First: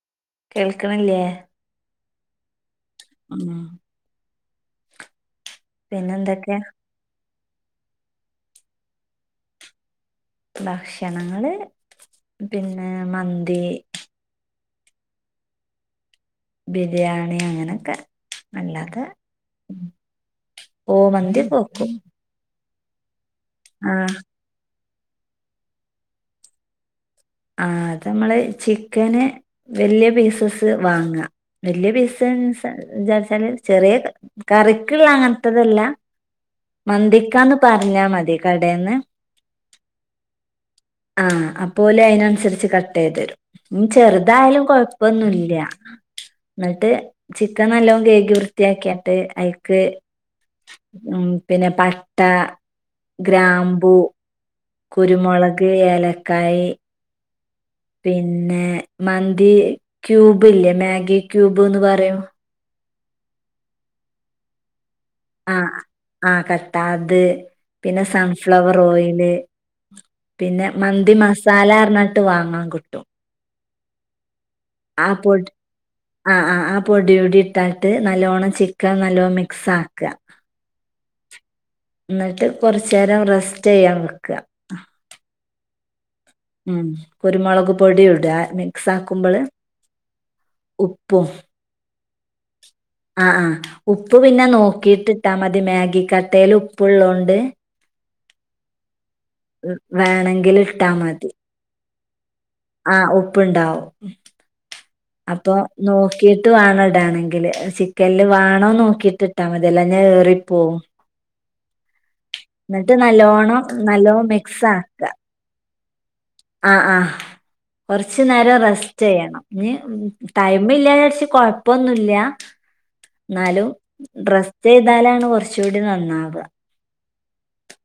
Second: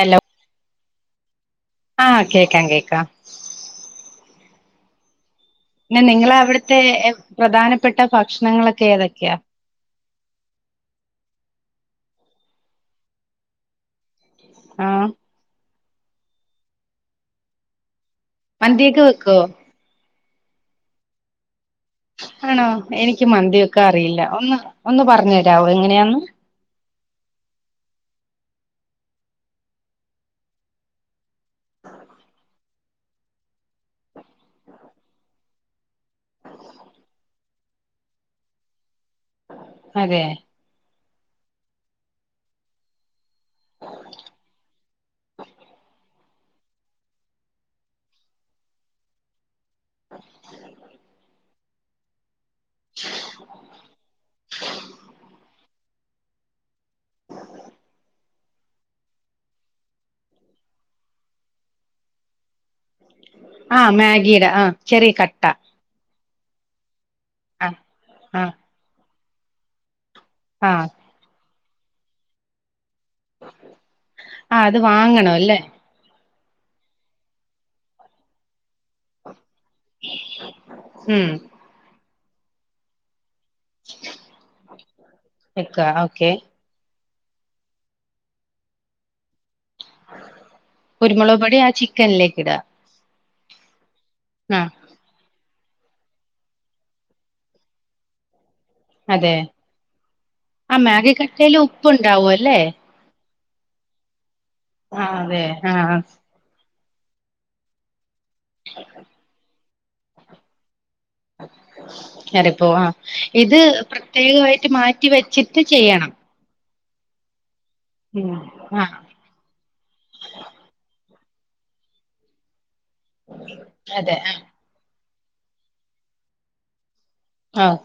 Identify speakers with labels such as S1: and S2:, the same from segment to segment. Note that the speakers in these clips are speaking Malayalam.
S1: ഹലോ
S2: കേൾക്കണല്ലേ [inaudible]
S1: ആഹ് കേക്കാാം കേക്ക്
S2: ആഹ്
S1: പിന്നെ നിങ്ങടെ അവിടുത്തെ പ്രധാനപ്പെട്ട ഭക്ഷണങ്ങളൊക്കെ ഏതൊക്കെയാ
S2: ഭക്ഷണങ്ങള് പിന്നെ മന്തി
S1: ആഹ
S2: ബിരിയാണി അങ്ങനൊക്കെ
S1: മന്തിയൊക്കെ
S2: അല്ലാതെ
S1: വെക്കോ
S2: ഓ മന്തി ഓക്കെ വെക്കും
S1: ആണോ എനിക്ക് എക്ക് മന്തി വെക്കാൻ
S2: ആഹ്
S1: അറിയില്ല ഒന്ന് ഒന്ന് പറഞ്ഞു തരാമോ എങ്ങനെയാന്ന്
S2: ആ അത് നമ്മള് ചിക്കന് വല്യ പീസസ് വാങ്ങാം വല്യ പീസ വിചാച്ചാല് ചെറിയ കറിക്കുള്ള അങ്ങനെയല്ല മന്തിക്കാന്ന് പറഞ്ഞാ മതി കടേന്ന്
S1: അതേ
S2: ആ അപ്പോല് അ തിനനുസരിച്ച് കട്ടെയ്തെരും ഉം ചെറുതായാലും കൊഴപ്പൊന്നുല്ല എന്നിട്ട് ചിക്കൻ നല്ലോ കഴുകി വൃത്തിയാക്യാട്ട് അയ് ക്ക് ഉം പിന്നെ പട്ട ഗ്രാമ്പൂ കുരുമുളക് ഏലക്കായ് പിന്നെ മന്തി ക്യൂബ് ഇല്ലേ മാഗി ക്യൂബ് ന്ന് പറയും
S1: ആ മാഗിയുടെ ആ ചെറിയ കട്ട
S2: ആ ആ കട്ട അ ത്
S1: ആ
S2: പിന്നെ
S1: ആ
S2: സൺഫ്ലവർ ഓയില് [inaudible] പിന്നെ
S1: ആ
S2: മന്തി മസ സാലാർഞ്ഞാട്ട് വാങ്ങാൻ കിട്ടും
S1: ആഹ് അത്
S2: ആ
S1: വാങ്ങണ
S2: പൊടി
S1: അല്ലേ
S2: ആ ആ ആ പൊടൂടി ട്ടാട്ട് നല്ലോണം ചി ക്ക നല്ലോ മിക്സ് ആക്ക്അ
S1: ഉം
S2: ന്നിട്ട് കൊറച്ചേരം റെസ് ചെയ്യാൻ നിക്ക
S1: വെക്കാം
S2: ഉം കുരുമൊളക് പൊടിയുടാ മിക്സ് ആക്കുമ്പള്
S1: കുരുമൊളക് പൊടി ആ ചി ക്കനിലേക്കിടാ
S2: ആഹ് ആഹ് ഉപ്പ് പിന്നെ നോക്കിയിട്ട് ഇട്ടാ മ തി മാഗി കട്ടേൽ ഉപ്പുള്ളോണ്ട്
S1: അതെ
S2: വേണെങ്കില് ഇട്ടാ മതി
S1: പ്പ് ണ്ടാവൊല്
S2: ആഹ് ഉ പ്പ്ണ്ടാവും
S1: ആ അതെ
S2: അപ്പൊ
S1: ആ
S2: നോക്കിട്ട് വാണം ഇ ട്ടാണെങ്കില് ആഹ് സി ക്കല്ലൊ വാണോ നോക്കിയിട്ട് ഇട്ടാമതി വെല്ലാഞ്ഞ ഏറിപോവും
S1: [inaudible] അതെപ്പൊ ആ ഇത്
S2: നല്ലോണം നല്ലോണം മിക്സ്
S1: പ്രത്യേകവായിട്ട്
S2: ആക്ക
S1: മാറ്റി വെച്ചിട്ട് ചെയ്യണം
S2: ആഹ് ആഹ് കൊറ്ച്ച് നേരം
S1: ആഹ്
S2: റെസ്റ്റെയ്യണം ഞ്ഞ് ഉം ടൈമില്ലേര്ച്ച് കൊഴപ്പൊന്നുല്ല ന്നാലും
S1: അതെ
S2: റെസ്റ്റെയ്താലാണു കൊറ്ച്ചൂടി നന്നാവ്വാ
S1: ആഹ്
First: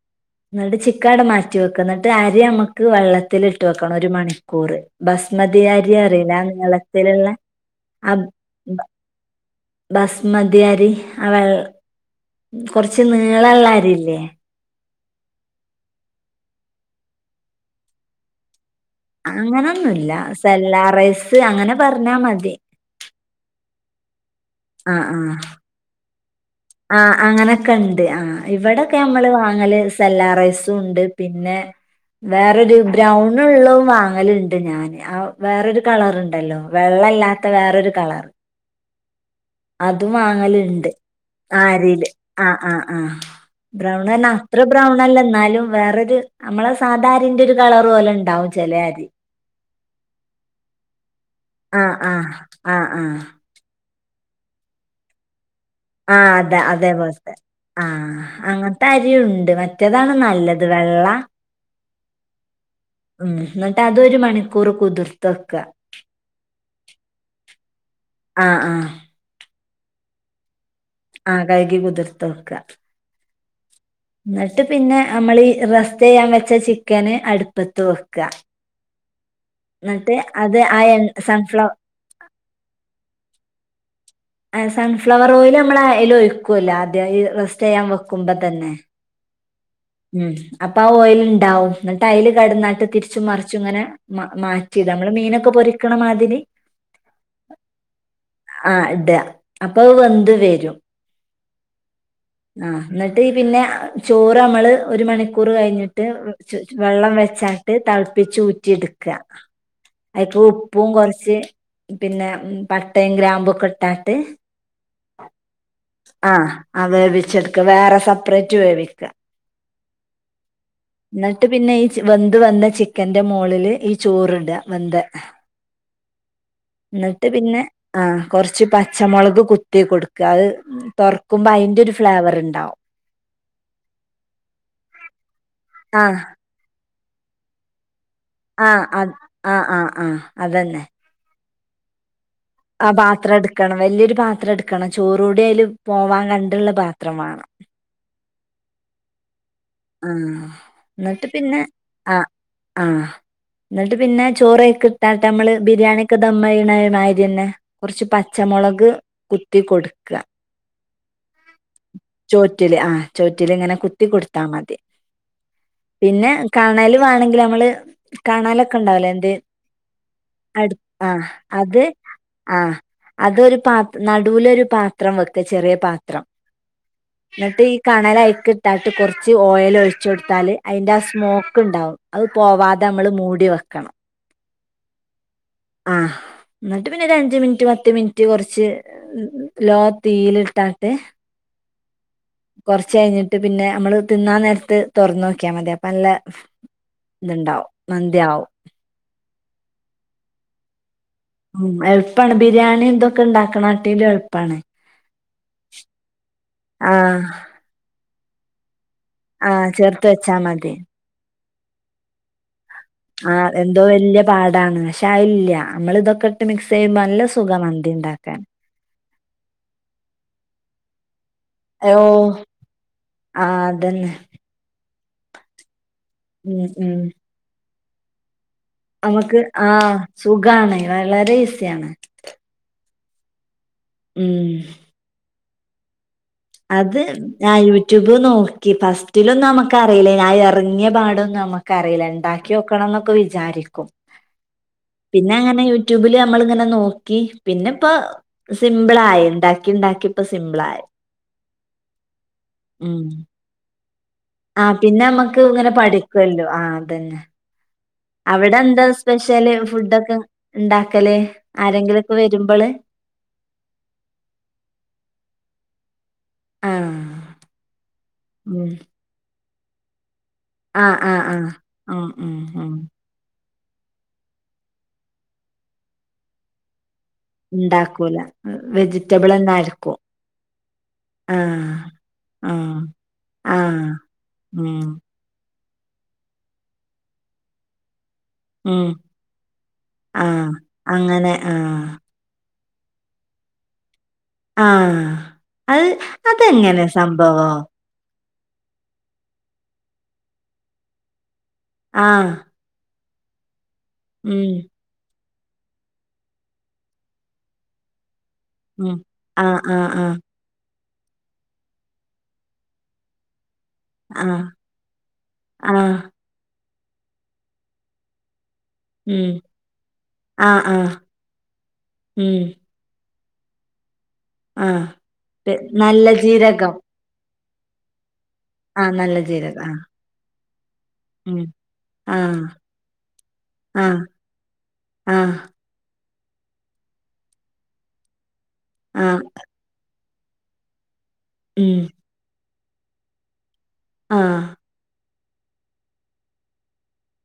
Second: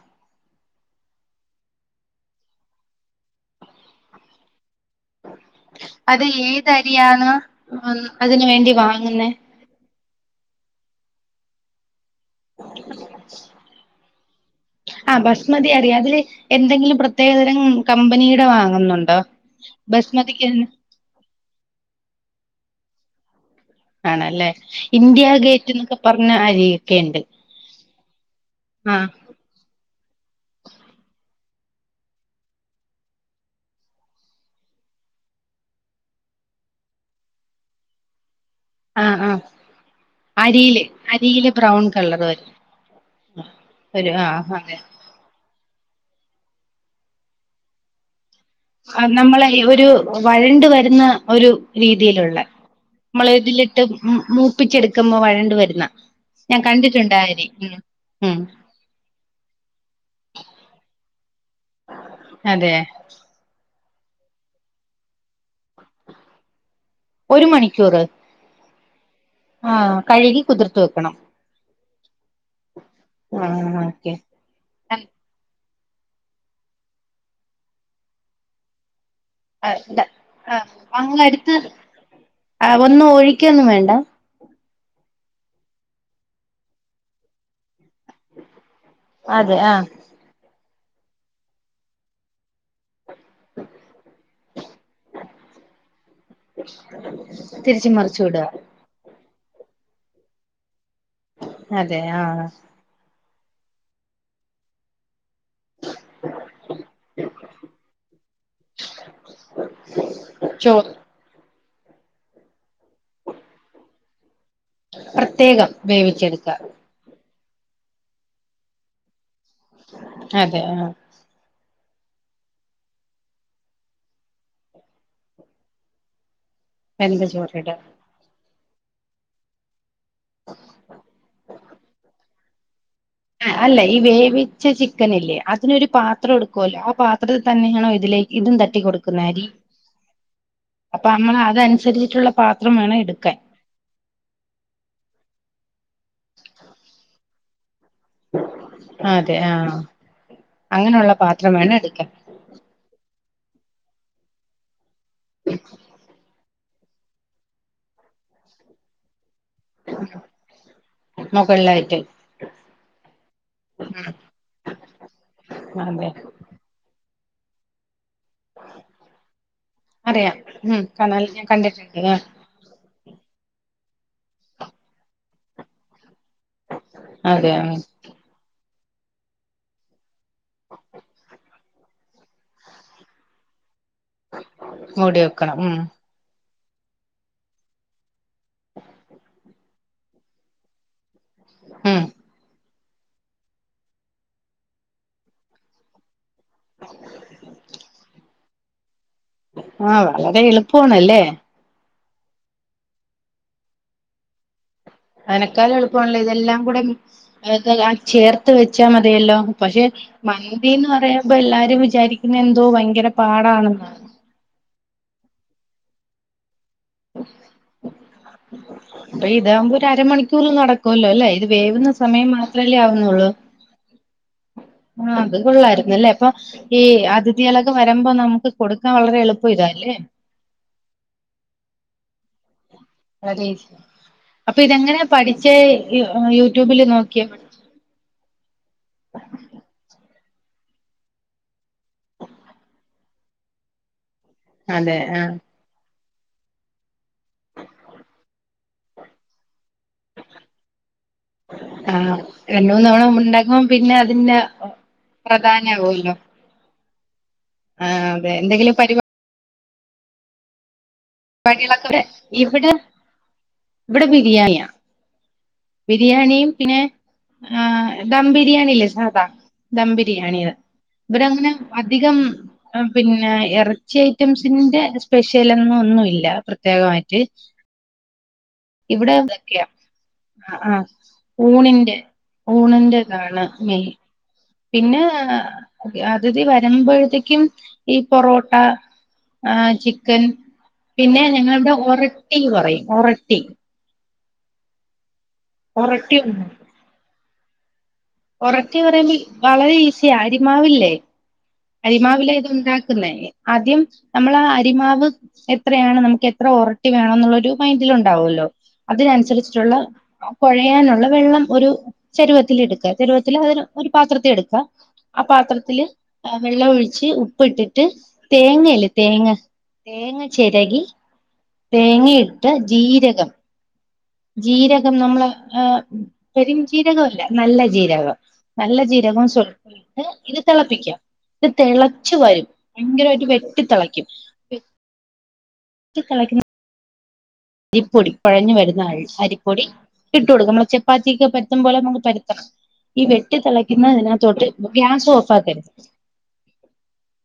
S2: ന്ന്ട്ട് ചിക്കൻ ആടെ മാറ്റി വെക്ക. ന്ന്ട്ട് അരി അമ്മെക്ക് വെള്ളത്തിലിട്ട് വെക്കണം ഒരു മണിക്കൂറ് ബസ്മതി അരി
S1: അത്
S2: അറിയില്ല
S1: ഏതരിയാണ്
S2: നീളത്തിലിള്ളെ അത്
S1: അതിന് വേണ്ടി
S2: ബ
S1: വാങ്ങുന്നേ
S2: ബസ് മതി അരി ആ വെ കൊറച്ച് നീളള്ളെ അരിയില്ലേ
S1: ആ ബസ്മതിയരി അതില് എന്തെങ്കിലും പ്രത്യേകതരം ഉം കമ്പനീടെ വാ
S2: അങ്ങനൊന്നുല്ല സെല്ലാ റൈസ് അങ്ങനെ പറഞ്ഞാമതി
S1: ആണല്ലേ
S2: ആഹ്
S1: ഇന്ത്യ
S2: ആഹ്
S1: ഗേറ്റ് എന്നൊക്കെ പറഞ്ഞ അരിയൊക്കെ
S2: ആ
S1: ഉണ്ട്
S2: അങ്ങനൊക്കെണ്ട് ആഹ് ഇവിടൊക്കെ
S1: ആഹ്
S2: അമ്മള് വാങ്ങല് സെല്ലാ റൈസുണ്ട് പിന്നെ വേറൊരു ബ്രൗണ്ള്ളും വാങ്ങല്ണ്ട് ഞാൻ ആ വേറൊരു കളറ്ണ്ടല്ലോ വെള്ളല്ലാത്ത വേറൊരു കളർ
S1: ആഹ് ആഹ്
S2: അതും
S1: അരിയില്
S2: വാങ്ങല്ണ്ട്
S1: അരിയില്
S2: ആ
S1: ബ്രൗൺ
S2: രിയില്
S1: കളർ
S2: ആ
S1: വരും
S2: ആ ആ
S1: ഒരു ആ
S2: ബ്രൗണറ്ഞ്ഞ അത്ര
S1: അതെ
S2: ബ്രൗണല്ല ന്നാലും വേറൊരു നമ്മളെ സാധാരിന്റെ ഒരു കളറ് പോലെണ്ടാവും
S1: ആ നമ്മളെ അരി ഒരു വഴണ്ട് വരുന്ന ഒരു
S2: ആ ആ
S1: രീതിയിലുള്ള
S2: ആ ആ
S1: മ്മളതില് ട്ട് മ് മ് മൂപ്പിച്ചെടുക്ക്മ്പോ വഴണ്ട് വരും
S2: ആഹ് അതെ അതേപോലത്തെ ആഹ്
S1: ഉം
S2: അങ്ങത്തെ അരിയുണ്ട് മറ്റേതാണ് നല്ലത് വെള്ള
S1: അതെ
S2: ഉം എന്നിട്ട് അതൊരു മണിക്കൂർ കുതിർത്തക്ക
S1: ഒരു മണിക്കൂറ് ആഹ് കഴുകി കുതിർ
S2: ആഹ് കൈകി കുതിർത്ത് വെക്കാ
S1: ആ ഓക്കെ
S2: എന്നിട്ട് പിന്നെ നമ്മളി ഈ റസ് സ്റ്റ് ചെയ്യാൻ വെച്ച ചിക്കന് അടുപ്പത്ത് വെക്കാ.
S1: അങ്ങ് എടുത്ത്
S2: സൺഫ്ലവർ
S1: ആ ഒന്നും ഒഴിക്കൊന്നും വേണ്ട.
S2: സൺഫ്ലവർ ഓയിൽ നമ്മൾ അയില് ഒഴിക്കുവല്ലോ ആദ്യം ഈ റസ്റ്റ് ചെയ്യാൻ വെക്കുമ്പോ തന്നെ.
S1: ആ
S2: അപ്പോ ആ ഓയില് ഉണ്ടാവും എന്നിട്ട് അയില് കിടന്ന്‌ ഇട്ട് തിരിച്ചും മറിച്ചും ഇങ്ങനെ മാറ്റി നമ്മള് മീനൊക്കെ പൊരിക്കണമാതിരി
S1: തിരിച്ച് മറിച്ച് വിടുക
S2: ആ ഇട്യാ. അപ്പോ അത് വെന്ത് വരും.
S1: അങ്ങനെ അതേ ആഹ്
S2: ട്ട് പിന്നെ ചോറ് നമ്മള് ഒരു മണിക്കൂ കൂറ് കഴിഞ്ഞിട്ട് വെള്ളം വെച്ചാട്ട് തെ ളപ്പിച്ച്ഊറ്റി എടുക്കുക ആയിക്ക് ഉപ്പും
S1: ചോറ്
S2: കുറച്ച് പിന്നെ പട്ടയും ഗ്രാമ്പും ഒക്കെ ഇട്ടാട്ട്.
S1: പ്രത്യേകം വേവിച്ചെടുക്കുക.
S2: ചെടുക്ക വേറെ സെപ്പറേറ്റ് വേവിയ്ക്ക.
S1: അതെ ആഹ്.
S2: പിന്നെ ഈ വെന്ത് വന്ന ചിക്കന്റെ മോളില് ഈ ചോറ് ഇടുക വേന്താ.
S1: വെന്ത
S2: എന്നിട്ട് പിന്നെ
S1: ചോറിട
S2: ആ കുറച്ച് ച്ച് പച്ചമുളക് കുത്തി കൊടുക്ക അത് തുറക്കുമ്പോ അതിന്റെ ഒരു ഫി ഫ്ലേവർ ഉണ്ടാവും.
S1: അല്ല ഈ വേവിച്ച ചിക്കനില്ലേ അതിനൊരു
S2: ആഹ്
S1: പാത്രം എടുക്കുവല്ലോ ആ പാത്ര ത്തി തന്നെയണോ ഇതിലേക്ക് ഇതും
S2: ആ
S1: തട്ടി
S2: ആ
S1: കൊടുക്കുന്ന അരി
S2: ആഹ് ആഹ് ആഹ് അതന്നെ.
S1: അതനുസരിട്ടുള്ള
S2: ആ പാത്രം എടുക്കണം വലിയൊരു പാത്രം എടുക്കണം ചോറ കൂടി അതിൽ പോവാൻ കണ്ടുള്ള പാത്രമാണ്ണം
S1: അതെ ആ
S2: ആഹ എന്നിട്ട് പിന്നെ
S1: എടുക്കാൻ
S2: ആ ആഹ എന്നിട്ട് പിന്നെ ചോറൊക്കെ ഇട്ടാട്ട് നമ്മള് ബിരിയാണി ഒക്കെ ദ മ്മമായി ണ മാരി തന്നെ കുറച്ച് പച്ചമുളക് കുത്തി കൊടുക്ക
S1: മുകളിലായിട്ട്
S2: ചോറ്റില് ആ ചോറ്റില് ഇങ്ങനെ കുത്തി കൊടുക്ക കൊടുത്താ മതി
S1: അതെ
S2: പിന്നെ കാണല് വേണെങ്കിൽ നമ്മള് കണലൊക്കെ ഉണ്ടാവലേ എന്ത്
S1: അറിയാം
S2: അടു
S1: ഉം
S2: ആ
S1: കനാൽ ഞാൻ
S2: അത്
S1: കണ്ടിട്ടുണ്ട് ആഹ്
S2: ആ അതൊരു പാത്ര നടുവില ഒരു പാത്രം വെക്കും ചെറിയ ചത്രം
S1: അതെ
S2: എന്നിട്ട് ഈ
S1: ആഹ്
S2: കണലയിക്ക താട്ട് കുറ ച്ച് ഓയിൽ ഒഴിച്ചെടുത്താല് അതിന്റെ ആ സ്മോക്ക് ഉണ്ടാവും അത് പോവാതെ നമ്മള് മൂടി വെക്കണം
S1: മുടിയക്ക ക്കണം ഉം
S2: ആഹ് എന്നിട്ട് പിന്നെ ഒരു അഞ്ച് മിനിറ്റ് പത്ത് മിനിറ്റ് കുറ്റി കുറച്ച് ലോ തീയിലിട്ടാട്ടെ
S1: ഹം
S2: കുറച്ച കഴിഞ്ഞിട്ട് പിന്നെ നമ്മള് തിന്നാൻ നേരത്ത് തുറന്ന് നോക്കിയാ മതി അപ്പ നല്ല ഇതുണ്ടാവും നന്ന്ദയാവും
S1: ആഹ വളരെ എളുപ്പണല്ലേ
S2: ഉ എ ഉപ്പാണ് ബിരിയാണി എന്തൊക്കെ ഉണ്ടാക്കണട്ടീ എളുപ്പമാണ്
S1: അനക്കാലം എളുപ്പണല്ലോ ഇതെല്ലാം കൂടെതൊ
S2: ആഹ്
S1: ചേർ [unintelligible] പച്ചാൽ മതിയല്ലോ
S2: ആഹ്
S1: പക്ഷെ
S2: ചേർത്ത് വെച്ചാ
S1: മന്തിന്ന് പറയാ ഇപ്പ എല്ലാരും വിചാരിക്കുന്ന എ
S2: ആഹ എന്തോ വലിയ പാടാണ് ല്ലല്ലാ നമ്മള് ഇതൊക്കെ ഇട്ട് മിക്സ് ചെയ്യുമ്പോ നല്ല സുഖാ മന്തി ഇണ്ടാക്കാൻ
S1: അപ്പൊ ഇതകുമ്പോ ഒരു അരമണിക്കൂറ് നടക്കുമല്ലോ അല്ലേ ഇത് വേവുന്ന
S2: ഓഹ്
S1: സമയം മാത്രല്ലേ ആവുന്നുള്ളൂ
S2: ആഹ് അതന്നെ
S1: ആ അത് കൊള്ളായിരിക്കും അല്ലേ അപ്പൊ
S2: ഉം
S1: ഈ
S2: ഉം
S1: അതിഥികള് ക്ക് വരുമ്പോ നമുക്ക് കൊടുക്കാൻ വളരെ
S2: നമുക്ക്
S1: എളുപ്പം
S2: ആ
S1: ഇതാല്ലേ
S2: സുഖാണ് വളരെ ഈസിയാണ്
S1: അതേ
S2: ഉം
S1: അപ്പൊ ഇതെങ്ങനെയാ പഠിക് ചേ
S2: അത് ഞാൻ യൂട്യൂബ് നോക്ക് ക്കി ഫസ്റ്റിലൊന്നും നമക്ക് അറീലേ ആ ഇറങ്ങ്യയ പാടൊന്നും നമ്മുക്കറീല ഇണ്ടാക്യോക്കണന്നൊക്കെ വിചാരിക്കും
S1: അതെ ആ
S2: പിന്നെ അങ്ങനെ യൂട്യൂബില് നമ്മള്ങ്ങനെ നോക്കി പിന്നെ ഇപ്പം സിംമ്പിളായി ഉണ്ടാക്കി ഉണ്ടാക്കി ഇപ്പ സിമ്പിളായി
S1: ആ രണ്ട്മൂന്ന് തവണ
S2: ഉം
S1: മ്മള് ഉണ്ടാക്കും പിന്നെ അതിന്റെ
S2: ആ പിന്നെ മ്മക്ക് ഇങ്ങനെ
S1: പ്രധാനാവുല്ലോ
S2: പഠിക്ക്യാല്ലോ ആ ധന്നെ
S1: ആഹ് അതെ
S2: അവിടെ
S1: എന്തെങ്കിലും
S2: എന്ത സ്പെഷ്യല് ഫുഡ് ഒക്കെ ഇണ്ടാ
S1: വികളൊക്കെ ഇവിടെ ഇവിടെ ബിരിയാണിയാ ബിരിയാണിയും
S2: ആ
S1: പിന്നെ ആ ദം
S2: ഉം
S1: ബിരിയാണില്ലേ സാദാ ദംബി ബിരിയാണിടെ
S2: ആ ആ ആ
S1: ഇവരങ്ങനെ
S2: ഉം
S1: അധികം
S2: ഉം ഉം
S1: മം പിന്നെ ഇറ ച്ചി ഐറ്റംസിന്റെ സ്പെഷ്യൽ എന്ന ഒന്നു ല്ല പ്രത്യേകമായിട്ട്
S2: ഉണ്ടാക്കൂല
S1: ഇവിടെ അതൊക്കെയ അ ആ
S2: ആ
S1: ഊണിന്റെ
S2: ആ
S1: ഊണിന്റെ കാണ്
S2: ആ
S1: മെയ്ൻ
S2: ഉം
S1: പിന്നെ അതിഥി വരുമ്പോഴത്തേക്കും ഈ പൊറോട്ടാ
S2: ഉം
S1: ആ ചിക്കൻ
S2: ആ
S1: പിന്നെ
S2: അങ്ങനെ ആ
S1: ഞങ്ങളിവിടെ ഒറട്ടി ന്ന് പറയും ഒറട്ടി
S2: ആ അത്
S1: ഒറട്ടി
S2: അതെങ്ങനെ സംഭ ആ ആ
S1: ഒറാട്ടി പറയുമ്പോ വളരെ ഈസിയ അരിമാവില്ലേ
S2: ആ!
S1: അരിമാവിലെ ഇത് ഉണ്ടാ ക്കുന്നേ ആദ്യം നമ്മളാ അരിമാവ് എത്രയാണ് നമുക്ക് എത്ര ഉറട്ടി വേണം എന്നുള്ളൊരു മൈൻഡിൽണ്ടാവുമല്ലോ അതിനനുസരിച്ചിട്ടുള്ള
S2: ആ!
S1: കുഴയാന ഉള്ളവെള്ളം ഒരു ചരുവത്തിൽ എടുക്കൻ ചാരുവത്തിൽ ആയെന്നു ഒരു പാത്രത്തി എടുക്കാ ആ പാത്രത്തില് വെള്ളം ഒഴിച്ച് കുറച്ച് ഉപ്പിടിട്ട് തേങ്ങ തേങ്ങ തേങ്ങ
S2: ആ! ആ!
S1: ചിരകി തേങ്ങയിട്ട് ജീരകം
S2: ആ!
S1: ജീരകം നമ്മള
S2: തെ നല്ല
S1: പെരും ജീരകം എല്ലാ നല്ല ജീരകം നല്ല ജീരകം സൊൽപിട്ട് പ്പിക്ക ഇത്
S2: ആ!
S1: തിളച്ചു വരും ഭയങ്കരമായിട്ട് വെട്ടി
S2: ആ!
S1: തിളയ്ക്കും
S2: ആ!
S1: വെട്ടി തിളക്ക്ണ അരിപ്പൊടി കുഴഞ്ഞു വരുന്ന ആ അരിപ്പൊടി ഇട്ട് കൊടുക്കും നമ്മള് [unintelligible] പരത്തുംപോലെ നമക്ക് പരുത്തണം ഈ വെട്ടി തിള
S2: ആ!
S1: പിന്നെഇതിനകത്തോട്ട് ഗ്യാസ ഓഫ്- പതെ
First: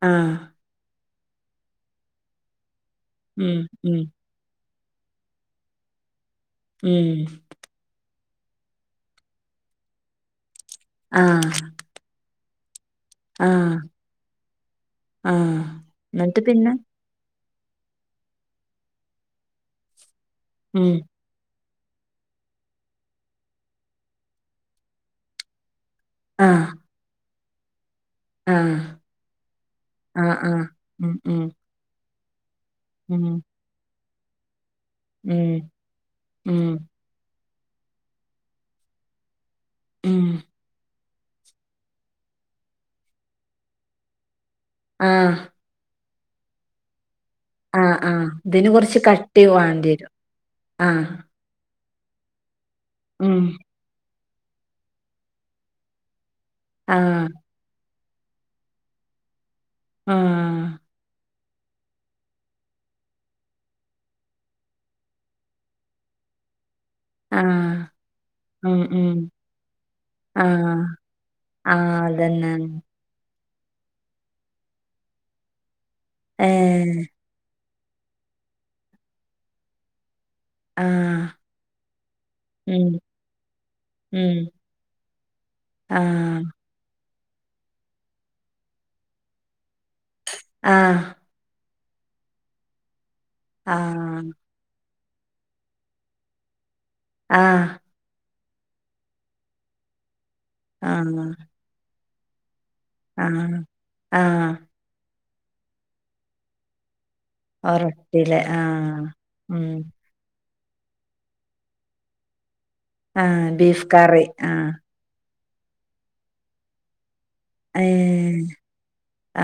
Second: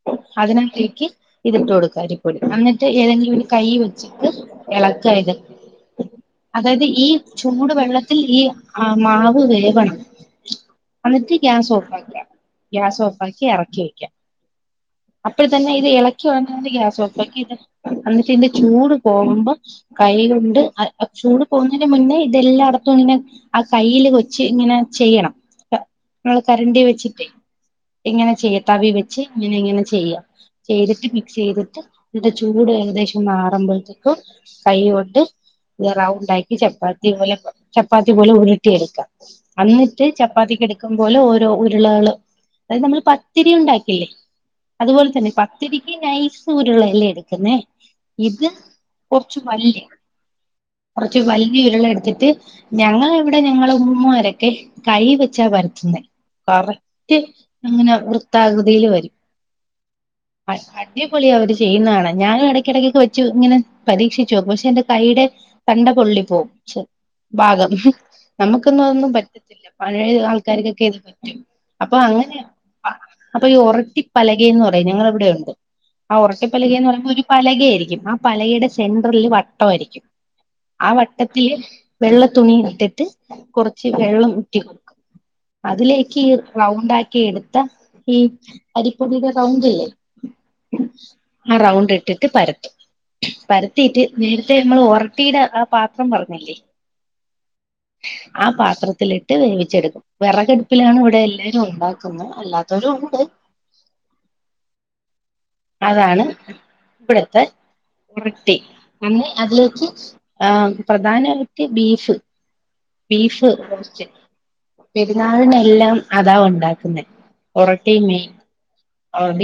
S2: ആ!
S1: അതിനാത്തേക്ക് ഇതിട്ട് കൊടുക്കാ അരിപ്പൊടി അന്നി ഏതെങ്കിലും ഒരു കൈ വെച്ചിട്ട് ഇളകി- [unintelligible] അതായത് ഈ ചുട് വെള്ള ത്തിൽ ഈ മാവ് വേവണം
S2: ആ!
S1: അന്നിട്ട് ഗ്യാസ് ഓഫാക്കുക ഗ്യാസ്
S2: ആ!
S1: ഓഫാക്കിഇറക്കി വെക്കാം
S2: ആ!
S1: അപ്പഴത്തന്നെ ഇത് ഇളക്കി
S2: എന്നിട്ട്
S1: വേണ്ടണ്ട്
S2: പിന്നെ?
S1: ഗ്യാസ് ഓഫ് ആക്കി ഇത് എന്നിട്ട് ഇന്റെ ചൂട് പോകുമ്പോ കൈയ്- ണ്ട് ആ ചൂട് പോകുന്നേന് മുന്നേ ഇതെല്ലായിടത്തും ഇങ്ങനെ ആ കയ്യിൽ വെച്ച് ഇങ്ങനെ ചെയ്യണം നമ്മള്
S2: ആ!
S1: കരണ്ടി വെച്ചിട്ടെ ഇങ്ങനെ
S2: ആ!
S1: ചെയ്യ തവി വെച്ച് ഇങ്ങനെ ഇങ്ങനെ ചെയ്യ
S2: ആ! ആ!
S1: ചെയ്തിട്ട് മിക്സ് ചെയ്തിട്ട് ട്ട് ചൂട് ഏകദേശം മാറുമ്പോഴത്തെ [inaudible] കൈ കൊണ്ട് റൗണ്ട് ആക്കി ചപ്പാത്തി പോലെ പ ചപ്പാത്തി പോലെ ഉരുട്ടി എടുക്കാം അന്നിട്ട് ചപ്പാത്തിക്ക് എടുക്കും പോലെ ഓരോ ഉരുളകള് അതായത് നമ്മള് പത്തിരി ഉണ്ടാക്കില്ലേ
S2: ആ!
S1: അതുപോലെ തന്നെ പത്തിരിക്ക് നൈ സൂര്യൊള്ള എല്ലെടി
S2: ആ ആ ഇതന് കുറച്ച്
S1: കുറച്ച്
S2: കട്ടി
S1: വലിയ
S2: വേണ്ടിവരും. ആ!
S1: കുറച്ച് വലിയ ഉരുള എടു ന്നിട്ട് [unintelligible] ഞങ്ങളെ ഇവിടെ ഞങ്ങളെ ഉമ്മുമ്മാരെ ക്കെ കൈ വെച്ചാ പരത്തുന്നേ
S2: ആ
S1: കറക്റ്റ് ഇങ്ങനെ വൃ ത്താകൃതിയിൽ വരും
S2: ആ
S1: അ അടിപൊളിയാ അവര് ചെയ്യുന്നകാണാൻ ഞാനും ഇടയ്ക്കിടയ്ക്കൊക്കെ വെച്ചു ഇങ്ങനെ പരീക്ഷിച്ചു നോക്കും പക്ഷെ എന്റെ കൈയ്യുടെ തണ്ട പൊള്ളി പോകും
S2: ആ
S1: പാകം
S2: ഉം,
S1: നമുക്കൊന്നും
S2: ഉം.
S1: അതൊന്നും പറ്റത്തില്ല പഴയ
S2: ആ
S1: ആൾക്കാർക്കൊക്കെ ഇത് പറ്റും
S2: ആ
S1: അപ്പൊ അങ്ങനെയ
S2: അതന്നാണ്.
S1: പാ അപ്പൊ ഈ ഒറട്ടിപ്പലകെ എന്ന് പറയും ഞങ്ങളെ ഇവിടെ ഉണ്ട് ആ
S2: ഏ
S1: ഒറട്ടിപ്പലകേന്ന് പറയുമ്പോ ഒരു പലക ആയിരി ആ പലകേടെ സെൻട്രലില് വട്ടം ആയിരിക്കും ആ വട്ടത്തില് വെള്ള തുണി
S2: ഉം,
S1: ഇട്ടിട്ട് കുറച്ച്
S2: ഉം.
S1: വെള്ളം ഉറ്റി കൊടുക്കും
S2: ആ
S1: അതിലേക്ക് റൗണ്ട് ആക്കി ക്കി എടുത്ത ഈ അരിപ്പൊടിയുടെ റൗണ്ടില്ലേ
S2: ആ
S1: ആ റൗണ്ട് ഇട്ടിട്ട് പരത്തും
S2: ആ
S1: പരത്തിട്ട് നേരത്തെ നമ്മൾ ഒറ ട്ടിയുടെ ആ പാത്രം പറഞ്ഞില്ലേ
S2: ആ
S1: ആ പാത്രത്തിലിട്ട് വേവിച്ചെടുക്കും. വിറകടുപ്പിലാണ് ഇവിടെ എല്ലാവരും ഉണ്ടാക്കു പിന്നെ അല്ല
S2: ആന്നാന്നു ആ
S1: അതാണ് വിടത്ത്
S2: ഒറട്ടില്
S1: ഉറട്ടി
S2: ആ
S1: നന്ന്
S2: ഉം.
S1: അതിലേക്ക് ആ പ്രധാനമായിട്ട് ബീഫ്
S2: ആ ബീഫ് കറി ആ
S1: അതിനെല്ലാം അതാ ഉണ്ടാക്കുന്നേ
S2: ഏ
S1: ഒറട്ടി മി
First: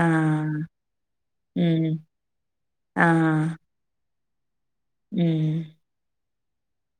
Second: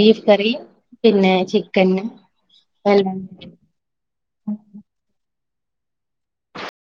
S2: ആ
S1: കറി പിന്നെ
S2: ഉം,
S1: ചിക്കന്
S2: ആ
S1: എല്ലാം
S2: ഉം